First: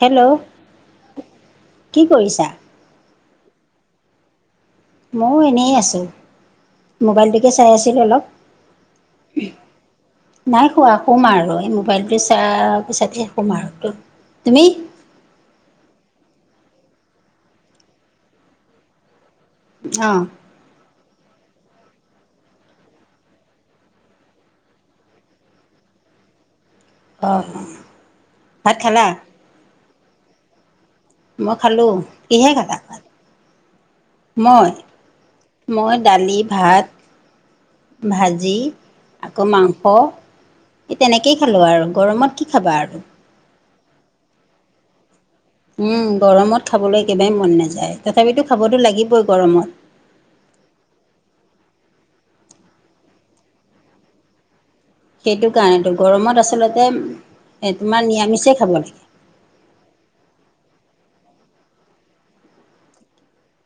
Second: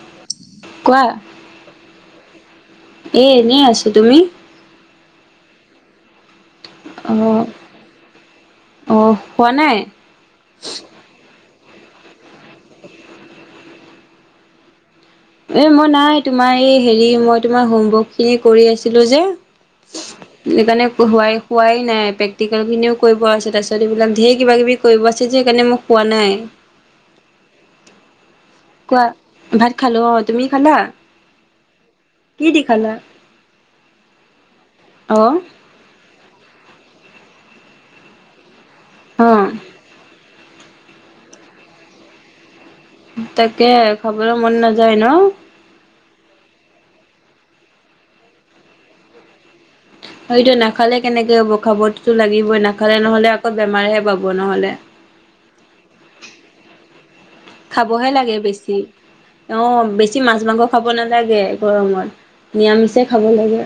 Hello কোৱা কি কৰিছা এ এনেই আছো তুমি ময়ো এনেই আছোঁ অ মোবাইলটোকে চাই আছিলোঁ অলপ অ হোৱা নাই নাই শুৱা শুম আৰু এই মোবাইলটো চা পিছতে শুম আৰু তু তুমি এ মই নাই তোমাৰ এই হেৰি মই তোমাৰ হোমৱৰ্ক খিনি কৰি আছিলো যে অ সেইকাৰণে শুৱাই শুৱাই নাই প্ৰেক্টিকেলখিনিও কৰিব আছে তাৰপিছত এইবিলাক ঢেৰ কিবাকিবি কৰিব আছে যে সেইকাৰণে মোক শুৱা নাই অ কোৱা ভাত খালো অ তুমি খালা মই খালোঁ কি কিহে দি খালা মই অ মই দালি ভাত ভাজি অ আকৌ মাংস এই তেনেকেই খালোঁ আৰু গৰমত কি খাবা আৰু তাকে খাবলৈ মন নাযায় ন উম গৰমত খাবলৈ একেবাৰে মন নাযায় তথাপিতো খাবতো লাগিবই গৰমত সটো নাখালে কেনেকে হ'ব খাবততো লাগিবই নাখালে নহলে আকৌ বেমাৰহে পাব নহলে সেইটো কাৰণেতো গৰমত আচলতে তোমাৰ খাবহে লাগে নিৰামিচেই বেছি। খাব লাগে অ বেছি মাছ মাংস খাব নালাগে গৰমত নিৰামিচে খাব লাগে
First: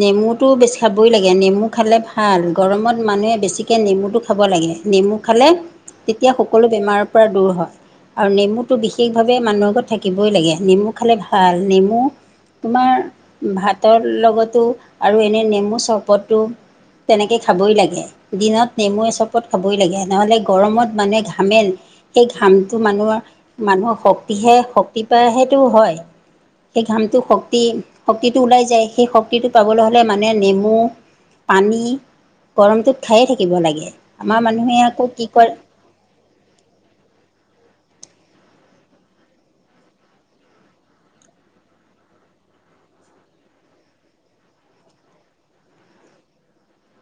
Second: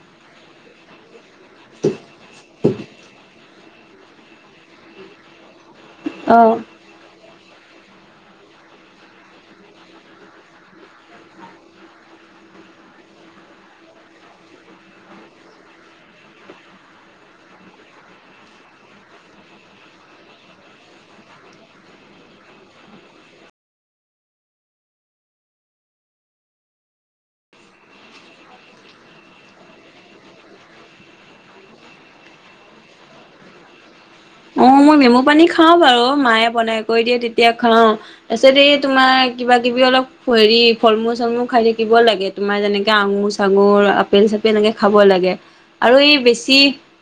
নেমুটো বেছি খাবই লাগে নেমু খালে ভাল গৰমত মানুহে বেছিকে নেমুটো খাব লাগে নেমু খালে তেতিয়া অ'। সকলো বেমাৰৰ পৰা দূৰ হয় আৰু নেমুটো বিশেষভাৱে মানুহ ঘৰত থাকিবই লাগে নেমু খালে ভাল নেমু তোমাৰ ভাতৰ লগতো আৰু এনে নেমু চৰবতো তেনেকে খাবই লাগে দিনত নেমু এ চবত খাবই লাগে নহ'লে গৰমত মানুহে ঘামেল সেই ঘামটো মানুহৰ মানুহৰ শক্তিহে শক্তি পাই হেটো হয় সেই ঘামটো শক্তি শক্তিটো ওলাই যায় সেই শক্ ক্তিতিটো পাবলৈ হ'লে মানে নেমু পানী গৰমটোত খায়ে থাকিব লাগে আমাৰ অ মানুহে মই আকৌ নেমু কি পানী কৰে খাও বাৰু মায়ে বনাই কৰি দিয়ে তেতিয়া খাওঁ তাছত এই তোমাৰ কিবা কিবি অলপ হেৰি ফল মূল চলমুল খাই থাকিব লাগে তোমাৰ যেনেকে আঙুৰ চাঙুৰ আপেল চাপেল এনেকে খাব লাগে আৰু এই বেছি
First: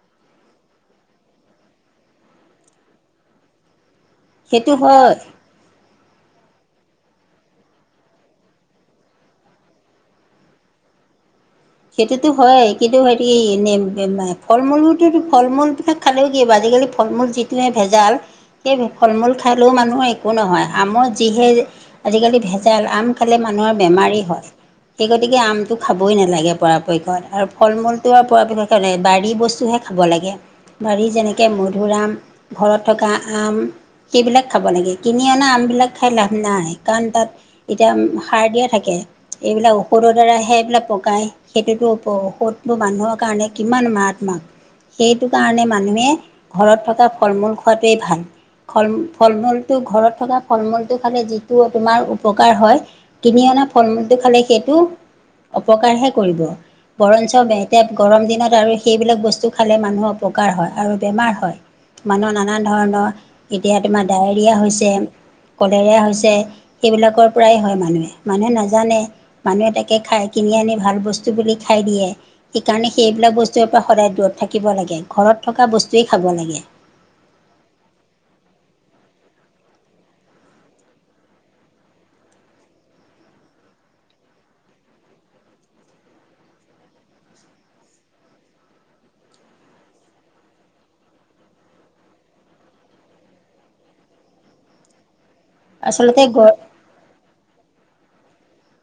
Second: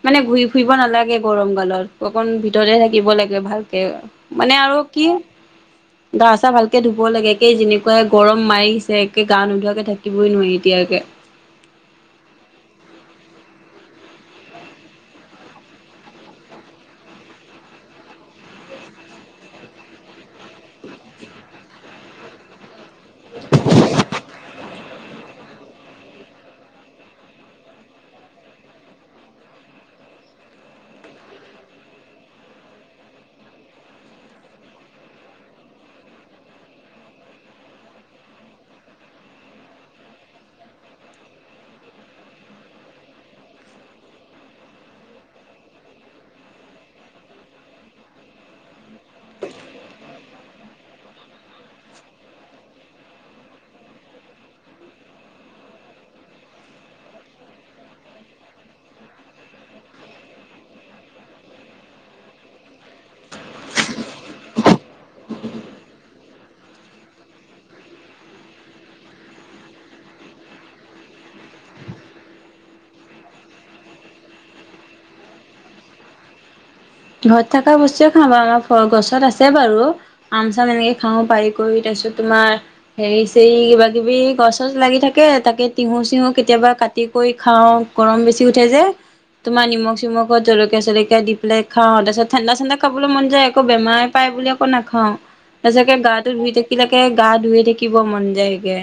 মানে ঘুই ফুৰিব নালাগে গৰম কালত অকণ ভিতৰতে থাকিব লাগে ভালকে মানে সেইটো আৰু কি হয় গা-চা ভালকে ধুব লাগে, একেই যেনেকুৱাই গৰম মাৰিছে একে গা নোধোৱাকে থাকিবই নোৱাৰি এতিয়কে। সেইটোতো হয় কিন্তু সেৰি ফল মূলতো ফল মূল থা খালেও কি হ'ব, আজিকালি ফল মূল যিটোৱে ভেজাল। সেই ফল মূল খালেও মানুহৰ একো নহয়। আমৰ যিহে আজিকালি ভেজাল আম খালে মানুহৰ বেমাৰেই হয়। সেই গতিকে আমটো খাবই নালাগে। পৰাপক্ষত। আৰু ফল মূলটো আৰু পৰাপক্ষ বাৰী বস্তুহে খাব লাগে। বাৰীত যেনেকে মধুৰআম, ঘৰত থকা আম, সেইবিলাক খাব লাগে, কিনি অনা আমবিলাক খাই লাভ নাই কাৰণ তাত এতিয়া সাৰ দিয়া থাকে এইবিলাক ঔষধৰ দ্বাৰ সে এইবিলাক পকায়। সেইটোতো ঔষধটোৰ মানুহৰ কাৰণে কিমান মাৰাত্মাক। সেইটো কাৰণে মানুহে ঘৰত থকা ফল-মূল খোৱাটোৱে ভাল। ফল-ফল-মূলটো ঘৰত থকা ফল-মূলটো খালে যিটো তোমাৰ উপকাৰ হয় কিনি অনা ফল মূলটো খালে সেইটো অপকাৰহে কৰিব। বৰঞ্চ এতিয়া গৰম দিনত আৰু সেইবিলাক বস্তু খালে মানুহ অপকাৰ হয় আৰু বেমাৰ হয়। মানুহ নানান ধৰণৰ এতিয়া তোমাৰ ডায়েৰিয়া হৈছে, কলেৰিয়া হৈছে, সেইবিলাকৰ পৰাই হয় মানুহে, মানুহে নাজানে মানুহ এ তাকে খাই কিনি আনি ভাল বস্তু বুলি খাই দিয়ে সেইকাৰণে সেইবিলাক বস্তুৰ পৰা সদায় দূৰত থাকিব লাগে। ঘৰত থকা বস্তুৱেই খাব লাগে। ঘৰত থকা বস্তুৱে খা বাৰু আমাৰ গছত আছে বাৰু। আম-চাম এনেকে খাওঁ পাৰি কৰি তাৰপিছত তোমাৰ হেৰি-চৰি কিবা-কিবি গছত লাগি থাকে তাকে তিহু-চিহু কেতিয়াবা কাট তে কৰি খাওঁ, গৰম বেছি উঠাই যে তোমাৰ নিমখ চিমখত জলকীয়া-চলকীয়া দি পেলাই খাওঁ তাৰপিছত ঠাণ্ডা-চাণ্ডা খাবলৈ মন যায় একো বেমাৰ পায় বুলি আ একো নাখাওঁ। সঁচাকে আচলতে গাটো গ ধুই থাকিলাকে গা ধুইে থাকিব মন যায়গে।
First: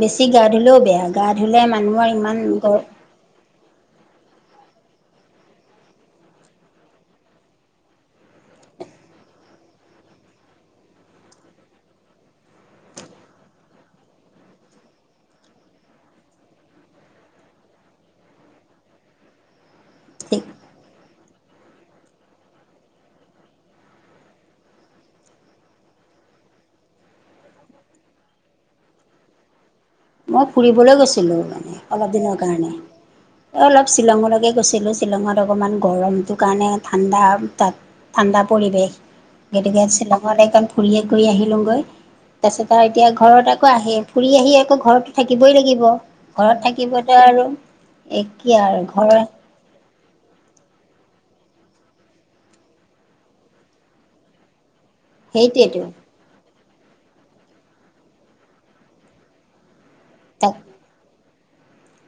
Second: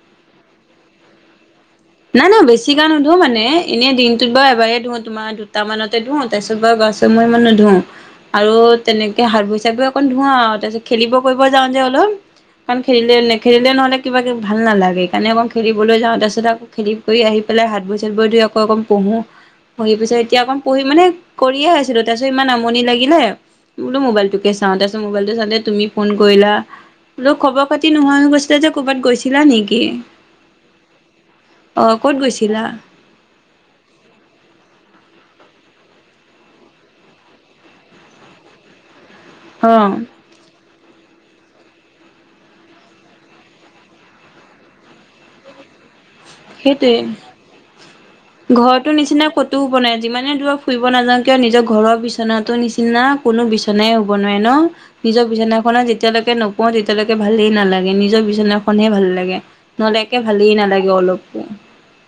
বেছি গা ধুললেও বেয়া, গা ধুলে মানুহ নাই নাই বেছি গা ধু মানে, এনেই দিনটোত বাৰু এবাৰ ধু তোমাৰ দুটা মানতে ধুওঁ তাৰপিছত বাৰু গা মই ইমান নুধোও। আৰু তেনেকে হাতভৰি-চাতভৰি অকণ ধোৱা আৰু তাৰপিছত খেলিব কৰিব যাওঁ যে অলপ। কাৰণ খেলিলে নেখেলিলে নহ'লে কিবা কিব ভাল নালাগে, সেইকাৰণে অকণ খেলিবলৈ যাওঁ তাৰপিছত আ খেদি কৰি আহি পেলাই হাতভৰি-চাতভৰি ধই আকৌ অকণ পঢ়ো। পঢ়ি পিছত এতিয়া ঠিক অকণ পঢ়হি মানে কৰিয়ে আছিলো তাৰপিছত ইমান আমনি লাগিলে বুলো মোবাইলটোকে চাওঁ, তাৰপিত মোবাইলটো চাওঁতে তুমি ফোন কৰিলা। বুলো খবৰ-খাতি নোহয় হৈ গৈছিলে যে ক'ৰবাত গৈছিলা নেকি? মই ফুৰিবলৈ গৈছিলোঁ মানে অ অলপ ক'ত দিনৰ গৈছিলা কাৰণে। অলপ শ্বিলঙলৈকে গৈছিলোঁ, শ্বিলঙত অকণমান গৰমটোৰ কাৰণে ঠাণ্ডা তাত ঠাণ্ডা পৰিৱেশ, সেইটোকে অ', শ্বিলং [unintelligible] ফুৰিয়ে কৰি আহি লোঁগৈ। তাৰপিছত আৰু এতিয়া ঘৰত আকৌ আহে ফুৰি আহি আকৌ ঘৰত থাকিবই লাগিব। ঘৰত সেইটোৱে। থাকিবতে আৰু এক আৰু ঘৰৰ টো হ'ব নাই। যিমানে দূৰত ফুৰিব নাযাও কিয় নিজৰ ঘৰৰ বিচনাতো নিচিনাা কোনো বিচনাই হ'ব নোৱাৰে ন? নিজৰ বিচনাখনে সেইটোৱেতো যেতিয়ালৈকে নোপোৱাওঁ তেতিয়ালৈকে ভালেই নালাগে নিজৰ বিচনাখনহে ভাল লাগে। নহ'লে একে ভালেই তাক নালাগে অলপো।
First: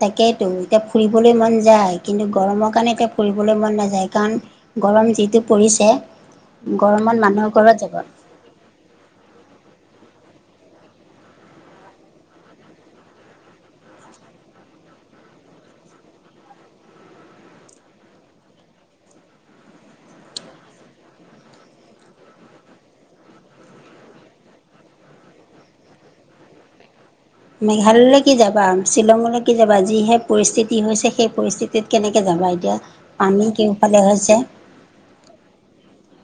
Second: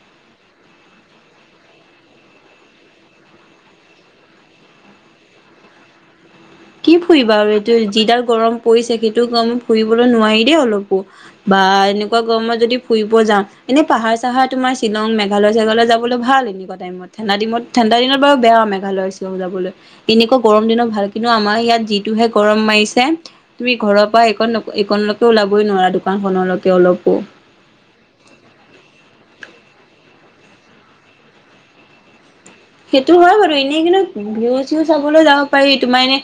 তাকেইতো এতিয়া ফুৰিবলৈ মন যায়, কিন্তু গৰমৰ কাৰণে এতিয়া ফুৰিবলৈ মন নাযায় কাৰণ গৰম যিটো পৰিছে কি গৰমত ফুৰিবা মানুহৰ আৰু এইটো ঘৰত যাব যিডাল গৰম পৰিছে সেইটো গম ফুৰিবলৈ নোৱাৰি দেই অলপো। বা এনেকুৱা গৰমত যদি ফুৰিব যাওঁ, এনে পাহাৰ চাহাৰ তোমাৰ শ্বিলং, মেঘালয়-চেঘালয় যাব বোল ভাল এনেকুৱা টাইমত ঠাণ্ডাদিমত ঠণ্ডা দিনত বাও বেয়া মেঘালয় শ্বিলং যাবলৈ এনেকুৱা গৰম দিনত ভাল কিন আমাৰ ইয়াত যিটোহে গৰম মাৰিছে। তুমি ঘৰৰ পা এইকণ নক এইকণ ওলাবই নোৱাৰা দোকানখনলৈকে অলপো মেঘালয়লৈ কি যাবা, শ্বিলঙলৈ কি যাবা, যিহে পৰিস্থিতি হৈছে সেই পৰিস্থিতিত কেনেকৈ যাবা এত- সেটো হয় বাৰু এনেই কিন্তু ভিউ চিউ চাবলৈ যাব পাৰি তোমাৰ এনে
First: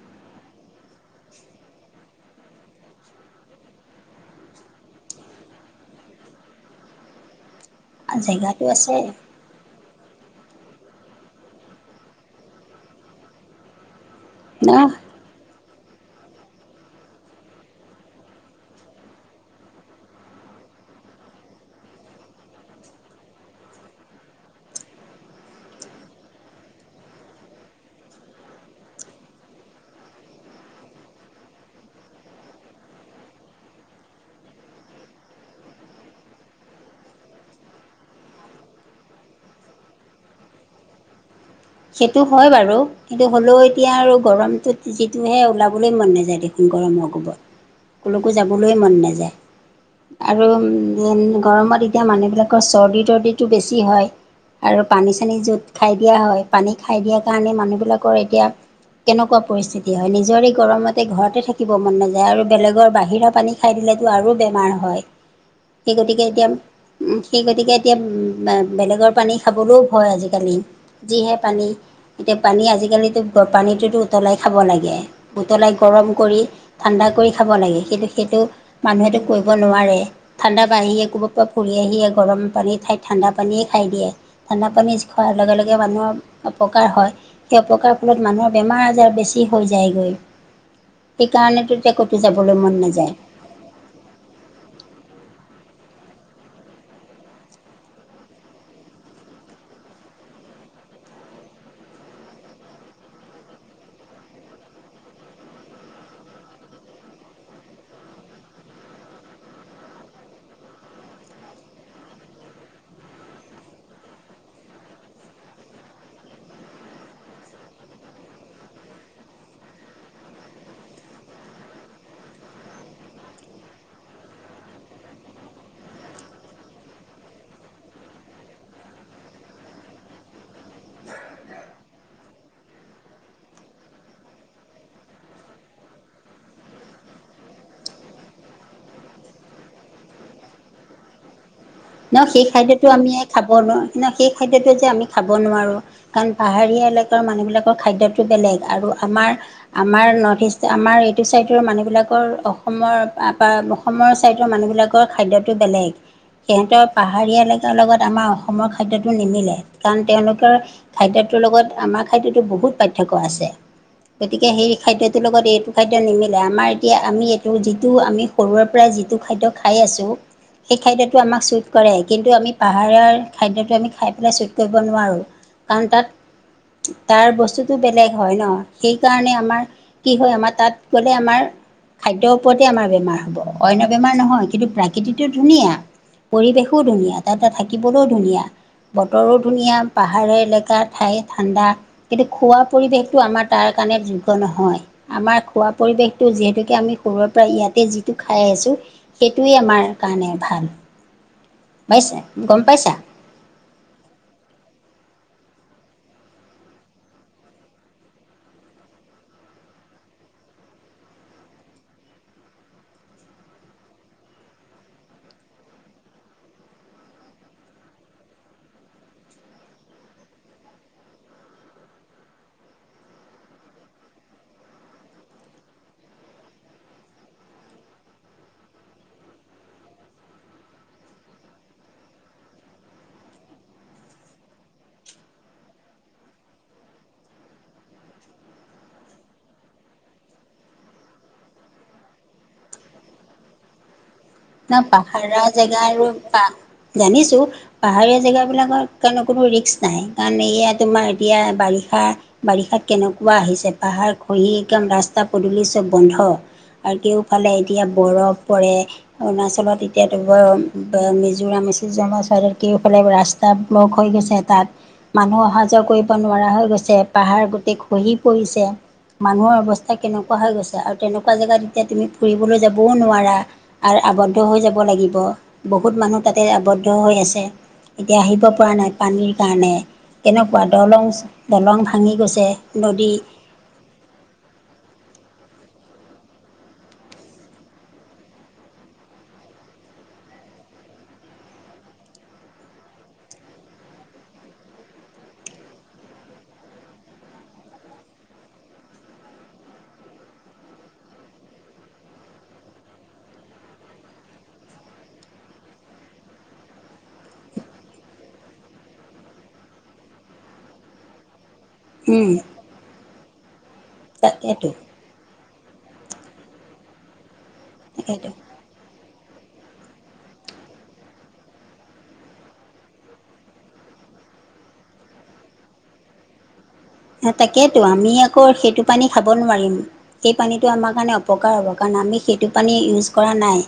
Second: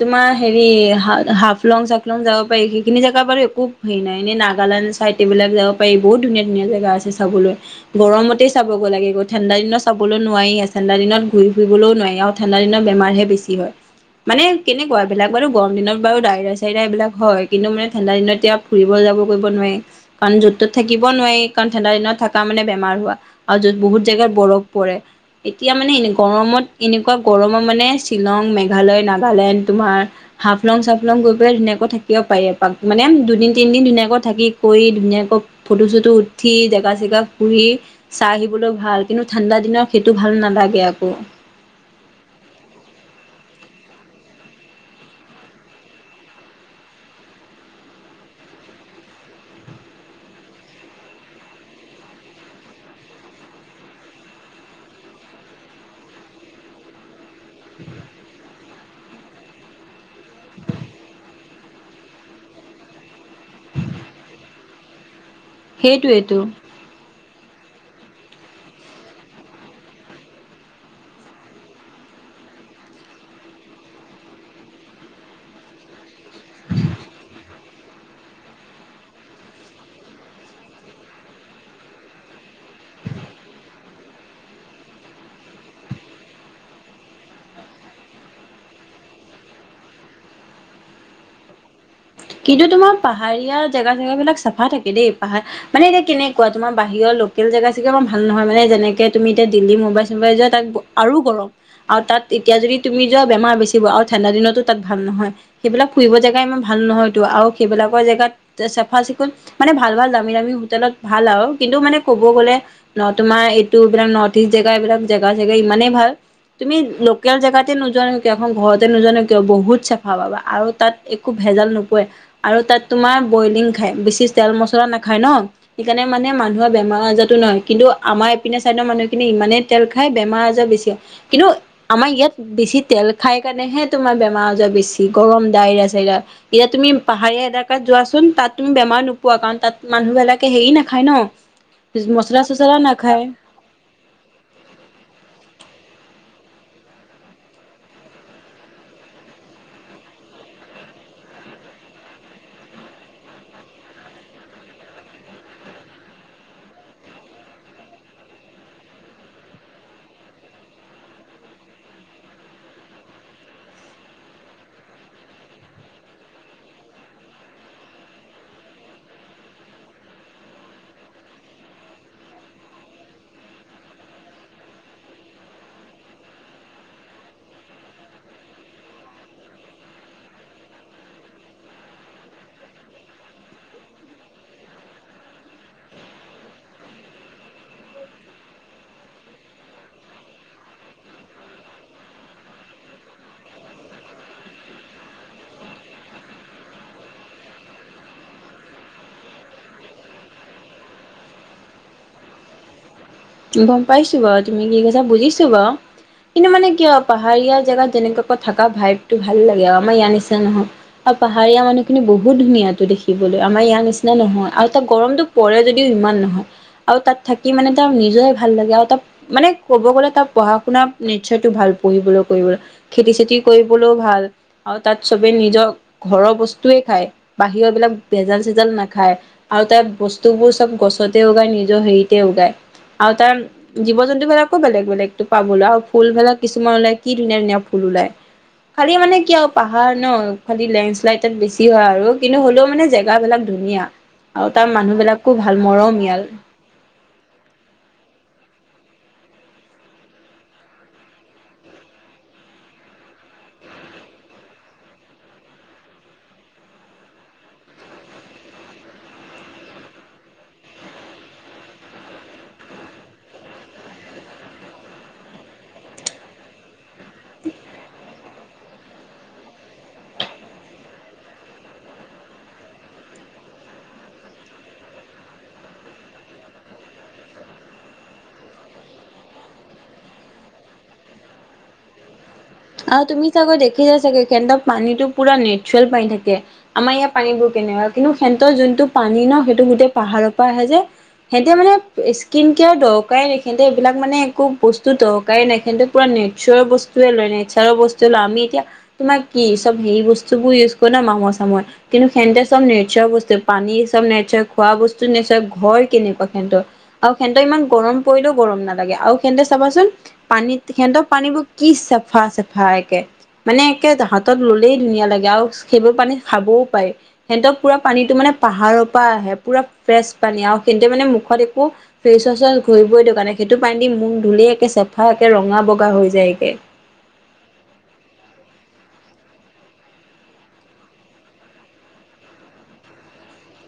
তোমাৰ হেৰি হা হাফলং চাফলং যাব পাৰি সেইখিনি জেগা বাৰু একো সেই নাই এনেই নাগালেণ্ড চাই এইবিলাক যাব পাৰি বহুত ধুনীয়া ধুনীয়া জেগা আছে চাবলৈ। গৰমতে জেগাটো চাব গ আছে লাগে গত- ঠাণ্ডা দিনত চাবলৈও নোৱাৰি আ চেণ্ডা দিনত ঘূৰি ফুৰিবলৈও নোৱাই আৰু ঠাণ্ডা দিনত বেমাৰহে বেছি হয়। মানে ন কেনেকুৱা এইবিলাক বাৰু গৰম দিনত বাৰু দাইৰা চাইৰা এইবিলাক হয় কিন্তু মানে ঠাণ্ডা দিনত এতিয়া ফুৰিব যাব কৰিব নোৱাই। কাৰণ য'ত তত থাকিব নোৱাই কাৰণ ঠাণ্ডা দিনত থাকা মানে বেমাৰ হোৱা। আৰু য'ত বহুত জেগাত বৰফ পৰে। এতিয়া মানে এ গৰমত এনেকুৱা গৰমত মানে শ্বিলং মেঘালয় নাগালেণ্ড তোমাৰ হাফ লং চাফলং গৈ পেলাই ধুনীয়াকৈ থাকিব পাৰি এপাক মানে দুদিন তিনদিন ধুনীয়াকৈ থাকি কৰি ধুনীয়াকৈ ফটো চটো উঠি জেগা চেগা ফুৰি চাই আহিবলৈ ভাল কিন্তু ঠাণ্ডা দিন টো ভাল নালাগে আকৌ। সেটো হয় বাৰু। কিন্তু হ'লেও এতিয়া আৰু গৰমটোত যিটোহে ওলাবলৈ মন নাযায় দেখোন গৰমৰ গোবত। কলোকো যাবলৈ মন নাযায়। আৰু গৰমত এতিয়া মানুহবিলাকৰ চৰ্দি তৰ্দিটো বেছি হয়। আৰু পানী চানী য'ত খাই দিয়া হয়। পানী খাই দিয়া কাৰণে মানুহবিলাকৰ এতিয়া কেনেকুৱা পৰিস্থিতি হয় নিজৰে গৰমতে ঘৰতে থাকিব মন নাযায় আৰু বেলেগৰ বাহিৰা পানী খাই দিলেতো আৰু বেমাৰ হয়। সেই গতিকে সেইটোৱেইটো। এতিয়া সেই গতিকে এতিয়া বেলেগৰ পানী খাবলৈও ভয় আজিকালি যিহে পানী এতিয়া পানী আজিকালিতো পানীটোতো উতলাই খাব লাগে। উতলাই গৰম কৰি ঠাণ্ডা কৰি খাব লাগে। কিন্তু সেইটো মানুহেটো কৰিব নোৱাৰে। ঠাণ্ডা বা আহিয়ে ক'ব পা ফুৰি আহিয়ে গৰম পানী ঠাইত ঠাণ্ডা পানীয়ে খাই দিয়ে। ঠাণ্ডা পানী যি খোৱাৰ লগে লগে মানুহৰ অপকাৰ হয় সেই অপকাৰ ফলত মানুহৰ বেমাৰ আজাৰ বেছি হৈ যায়গৈ। সেইকাৰণে টোত কে কতো যাব কিন্তু তোমাৰ পাহাৰীয়া জেগা জেগাবিলাক চাফা থাকে দেই। পাহা- মানে এতি কেনেকুৱা তোমাৰ বাহিৰৰ লোকেল জেগা চেগা মই ভাল নহয় মানে যেনেকে তুমি এতিয়া দিল্লী মোম্বাই ছোম্বাই যোৱা তাক আৰু গৰম। আও তাত এতিয়া যদি তুমি যোৱা বেমাৰ বেছিব আও ঠাণ্ডা দিনতো তাত ভাল নহয়। সেইবিলাক ফুৰিব জেগা ইমান ভাল নহয়তো আও সেইবিলাকৰ জেগাত তে চাফা চিকুণ মানে ভাল ভাল দামী দামী হোটেলত ভাল আও কিন্তু মানে ক'ব গ'লে ন তোমাৰ এইটো এইবিলাক নৰ্থ ইষ্ট জেগা এইবিলাক জেগা চেগা ইমানেই ভাল তুমি লোকেল জেগাতে নোযোৱানে কিয় এখন ঘৰতে নোজানো কিয় বহুত চাফা পাবা আৰু তাত একো ভেজাল নোপোৱাই আৰু তাত তোমাৰ বইলিং খাই বেছি তেল মছলা নাখায় ন। সেইকাণে মানে মানুহৰ বেমাৰ আজাৰতো নহয় কিন্তু আমাৰপিনে চাইডৰ মানুহখিনি ইমানে তেল খাই বেমাৰ আজাৰ বেছি হয়। কিন্তু আমাৰ ইয়াত বেছি তেল খাই কাৰণেহে তোমাৰ বেমাৰ আজাৰ বেছি গৰম দাইৰা চাইৰা এতিয়া তুমি পাহাৰীয়া এলেকাত যোৱাচোন তাত তুমি বেমাৰ নোপোৱা কাৰণ তাত মানুহবিলাকে হেৰি নাখায় ন। ন মছলা সেই চচলা খাদ্যটো আমি নাখায় খাব নোৱাৰ, কিন সেই খাদ্যতো যে আমি খাব নোৱাৰো। কাৰণ পাহাৰীয়া এলেকাৰ মানুহবিলাকৰ খাদ্যটো বেলেগ, আৰু আমাৰ আমাৰ নৰ্থ ইষ্ট আমাৰ এইটো চাইডৰ মানুহবিলাকৰ অসমৰ বা অস মৰ চাইডৰ মানুহবিলাকৰ খাদ্যটো বেলেগ। সিহঁতৰ পাহাৰীয়া এলেকাৰ লগত আমাৰ অসমৰ খাদ্যটো নিমিলে, কাৰণ তেওঁলোকৰ খাদ্যটোৰ লগত আমাৰ খাদ্যটো বহুত পাৰ্থক্য আছে। গতিকে সেই খাদ্যটোৰ লগত এইটো খাদ্য নিমিলে আমাৰ এতিয়া আমি এইটো যিটো আমি সৰুৰে পৰা যিটো খাদ্য খাই আছোঁ সেই খাদ্য টো আমাক ছুট কৰে কিন্তু আমি পাহাৰীয়া খাদ্যটো আমি খাই পেলাই ছুট কৰিব নোৱাৰোঁ। কাৰণ তাত তাৰ বস্তুটো বেলেগ হয় ন, সেইকাৰণে আমাৰ কি হয় আমাৰ তাত গ'লে আমাৰ খাদ্যৰ ওপৰতে আমাৰ বেমাৰ হ'ব অন্য বেমাৰ নহয়, কিন্তু প্ৰাকৃতিটো ধুনীয়া। পৰিৱেশো ধুনীয়া তাতে থাকিবলৈও ধুনীয়া। বতৰো ধুনীয়া পাহাৰ এলেকা ঠাই ঠাণ্ডা। কিন্তু খোৱা পৰিৱেশটো আমাৰ তাৰ কাৰণে যোগ্য নহয়। আমাৰ খোৱা পৰিৱেশটো যিহেতুকে আমি সৰুৰে পৰা ইয়াতে যিটো খাই আহিছোঁ, সেইটোৱেই আমাৰ কাৰণে ভাল। পাইছে গম পাইছা? গম পাইছো বাৰু তুমি কি কৈছা বুজিছো বাৰু। কিন্তু মানে কি আৰু পাহাৰীয়া জেগাত যেনেকুৱাকৈ থকা ভাইভটো ভাল লাগে আৰু আমাৰ ইয়াৰ নিচিনা নহয়। আৰু পাহাৰীয়া মানুহ খিনি বহুত ধুনীয়াটো দেখিবলৈ আমাৰ ইয়াৰ নিচিনা নহয়, আৰু তাত গৰমটো পৰে যদিও ইমান নহয় আৰু তাত থাকি মানে তাৰ নি জৰেই ভাল লাগে, আৰু তাৰ মানে ক'ব গ'লে তাৰ পঢ়া শুনা নেচাৰটো ভাল পঢ়িবলৈ কৰিবলৈ। খেতি চেতি কৰিবলৈও ভাল। আৰু তাত চবেই নিজৰ ঘৰৰ বস্তুৱে খায় বাহিৰৰ বিলাক ভেজাল চেজাল নাখায়। আৰু তাৰ বস্তুবোৰ চব গছতে উগায় নিজৰ হেৰিতে উগায় আৰু তাৰ জীৱ জন্তুবিলাকো বেলেগ বেলেগতো পাবলৈ আৰু ফুলবিলাক কিছুমান ওলাই কি ধুনীয়া ধুনীয়া ফুল ওলাই। খালি মানে কি আৰু পাহাৰ ন খালি লেণ্ড শ্লাইড তাত বেছি হয় আৰু, কিন্তু হ'লেও মানে জেগা বিলাক ধুনীয়া আৰু তাৰ ন মানুহ বিলাকো ভাল মৰমীয়াল। জানিছোঁ। পাহাৰীয়া জেগাবিলাকৰ কাৰণে কোনো ৰিস্ক নাই কাৰণ এয়া তোমাৰ এতিয়া বাৰিষা বাৰিষাত কেনেকুৱা আহিছে পাহাৰ খহি একদম ৰাস্তা পদূলি চব বন্ধ। আৰু কেওফালে এতিয়া বৰফ পৰে। অৰুণাচলত এতিয়াতো মিজোৰাম চিজোৰামৰ কেওফালে ৰা স্তাত খহি গৈছে তাত। মানুহ অহা যোৱা কৰিব নোৱাৰা হৈ গৈছে পাহাৰ গোটেই খহি পৰিছে। মানুহৰ অৱস্থা কেনেকুৱা হৈ গৈছে আৰু তেনেকুৱা জেগাত এতিয়া তুমি ফুৰিবলৈ যাবও নোৱাৰা। আৰু আৱদ্ধ হৈ যাব লাগিব বহুত মানুহ তাতে আৱদ্ধ হৈ আছে। এতিয়া আহিব পৰা নাই পানীৰ কাৰণে কেনেকুৱা দলং দলং ভাঙি গৈছে। আৰু নদী তুমি চাগৈ দেখিছা চাগে সিহতঁৰ পানীটো পুৰা নেচুৰেল পানী থাকে। আমাৰ ইয়াৰ পানী বোৰ কেনেকুৱা কিন্তু সিহঁতৰ যোনটো পানী ন সেইটো গোটেই পাহাৰৰ পৰা আহে যে সিহঁতে মানে স্কিন কেয়াৰ দৰকাৰেই নাই সিহঁতে এইবিলাক মানে একো বস্তু দৰকাৰেই নাই সিহঁতে পুৰা নেচুৰেল বস্তুৱে লয় নেচাৰৰ বস্তুৱে লয় আমি এতিয়া তোমাৰ কি চব হে বস্তু বোৰ ইউজ কৰো ন মামৰ চামৰ কিন্তু সিহঁতে চব নেচাৰ বস্তু পানী চব নেচাৰ খোৱা বস্তু নেচাৰ ঘৰ কেনেকুৱা সিহঁতৰ। আৰু সিহঁতৰ ইমান গৰম পৰিলেও গৰম নালাগে আৰু সিহঁতে চাবাচোন পানীত সিহঁতৰ পানীবোৰ কি চাফা চাফা একে মানে একে হাতত তাকেতো ললেই ধুনীয়া লাগে আও সেইবোৰ পানী খাবও পাৰি সিহঁতক পুৰা পানীটো তাকেতো মানে পাহাৰৰ পা আহে পুৰা ফ্ৰেচ পানী আৰু সিহঁতে মানে মুখত একো, ফেচ ৱাছ ঘঁহিবই দৰকাৰ নায়, সেইটো পানী দি মখ ধুলেই একে চেফা একে ৰঙা বগা হৈ যায়গে। সে তাকেইতো আমি আকৌ সেইটো পানী খাব নোৱাৰিম। সেই পানীটো আমাৰ কাৰণে অপকাৰ হ'ব কাৰণ আমি সেইটো পানী ইউজ কৰা নাই।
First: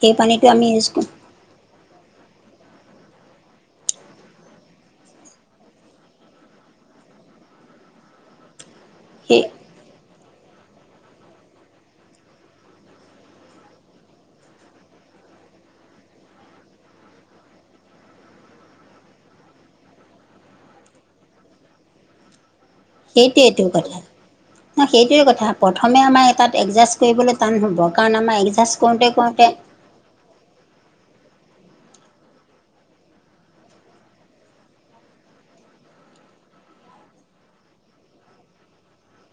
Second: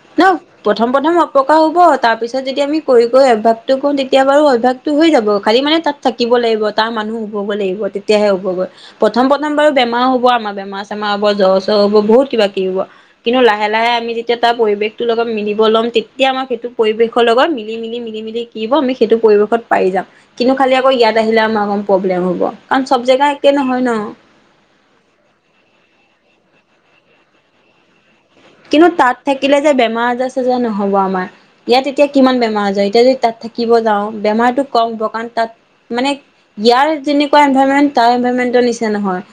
সেই ন পানীটো আমি ইউজ প্ৰথম প্ৰথম অ- পকাৰ হ'ব তাৰপিছত যেতিয়া আমি কৰি কৰি অভ্যাসটো কওঁ তেতিয়া বাৰু অভ্যাসটো হৈ যাব খালি মানে তাত থাকিব লাগিব তাৰ মানুহ হুবগৈ লাগিব তেতিয়াহে হুবগৈ প্ৰথম সেই প্ৰথম বাৰু, বেমাৰ হ'ব আমাৰ বেমাৰ চেমাৰ হ'ব জ্বৰ চ্বৰ হ'ব বহুত কিবা কিবি হ'ব কিন্তু লাহে লাহে আমি যেতিয়া তাত পৰিৱেশটোৰ লগত মিলিব ল'ম তেতিয়া আমাক সেইটো পৰিৱেশৰ লগত মিলি মিলি মিলি মিলি কিব হ'ব আমি সেইটো পৰিৱেশত পাৰি যাম কিন্তু খালি আকৌ ইয়াত আহিলে আমাৰ অকন প্ৰব্লেম হ'ব। কাৰণ চব জেগা একে সেইটোৱেই টো নহয় কথা। ন না সেইটোৱে কথা প্ৰথমে আমাৰ এ তাত এডজাষ্ট কৰিবলৈ টান হ'ব কাৰণ আমাৰ এডজা- কিন্তু তাত থাকিলে যে বেমাৰ আজাৰ চেজাৰ নহ'ব আমাৰ। ইয়াত এতিয়া কিমান বেমাৰ আজাৰ এতিয়া যদি তাত থাকিব যাওঁ বেমাৰতো কম হ'ব কাৰণ তাত মানে ইয়াৰ যেনেকুৱা এনভাৰমেন্ট তাৰ এনভাৰমেন্টৰ নিচিনা নহয়।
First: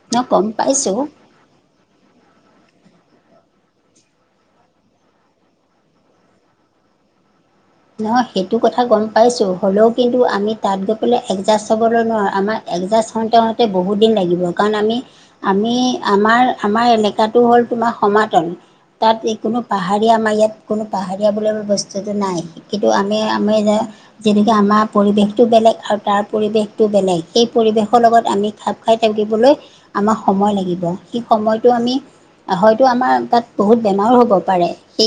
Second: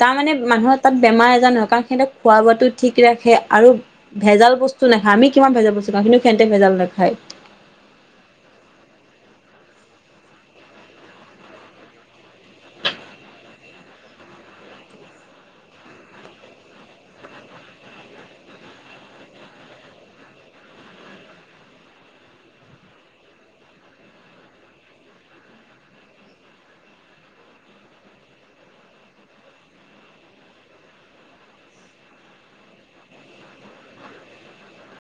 তাৰ ন মানে গম মানুহৰ তাত পাইছোঁ বেমাৰ এজাৰ নহয় কাৰণ সিহঁতে খোৱা বোৱাটো ঠিক ৰাখে। আৰু ভেজাল বস্তু নাখায় আমি কিমান ভেজাল বস্তু খাওঁ সিঁহতে ভেজাল নেখায়। নহয় সেইটো কথা গম পাইছোঁ হ'লেও কিন্তু আমি তাত গৈ পেলাই এডজাষ্ট হ'বলৈ নোৱাৰোঁ আমাৰ এডজাষ্ট হওঁতে হওঁতে বহুত দিন লাগিব কাৰণ আমি আমি আমাৰ আমাৰ এলেকাটো হ'ল তোমাৰ সমাতল, তাত যিকোনো পাহাৰীয়া আমা ইয়াত কোনো পাহাৰীয়া বোলা বস্তুটো নাই। কিন্তু আমি আমি যে যেনেকে আমাৰ পৰিৱেশটো বেলেগ আৰু তাৰ পৰিৱেশটো বেলেগ সেই পৰিৱেশৰ লগত আমি খাপ খাই থকিবলৈ আমা সময় লাগিব সেই সময়টো আমি হয়তো আমাৰ তাত বহুত বেমাৰো হ'ব পাৰে! সেই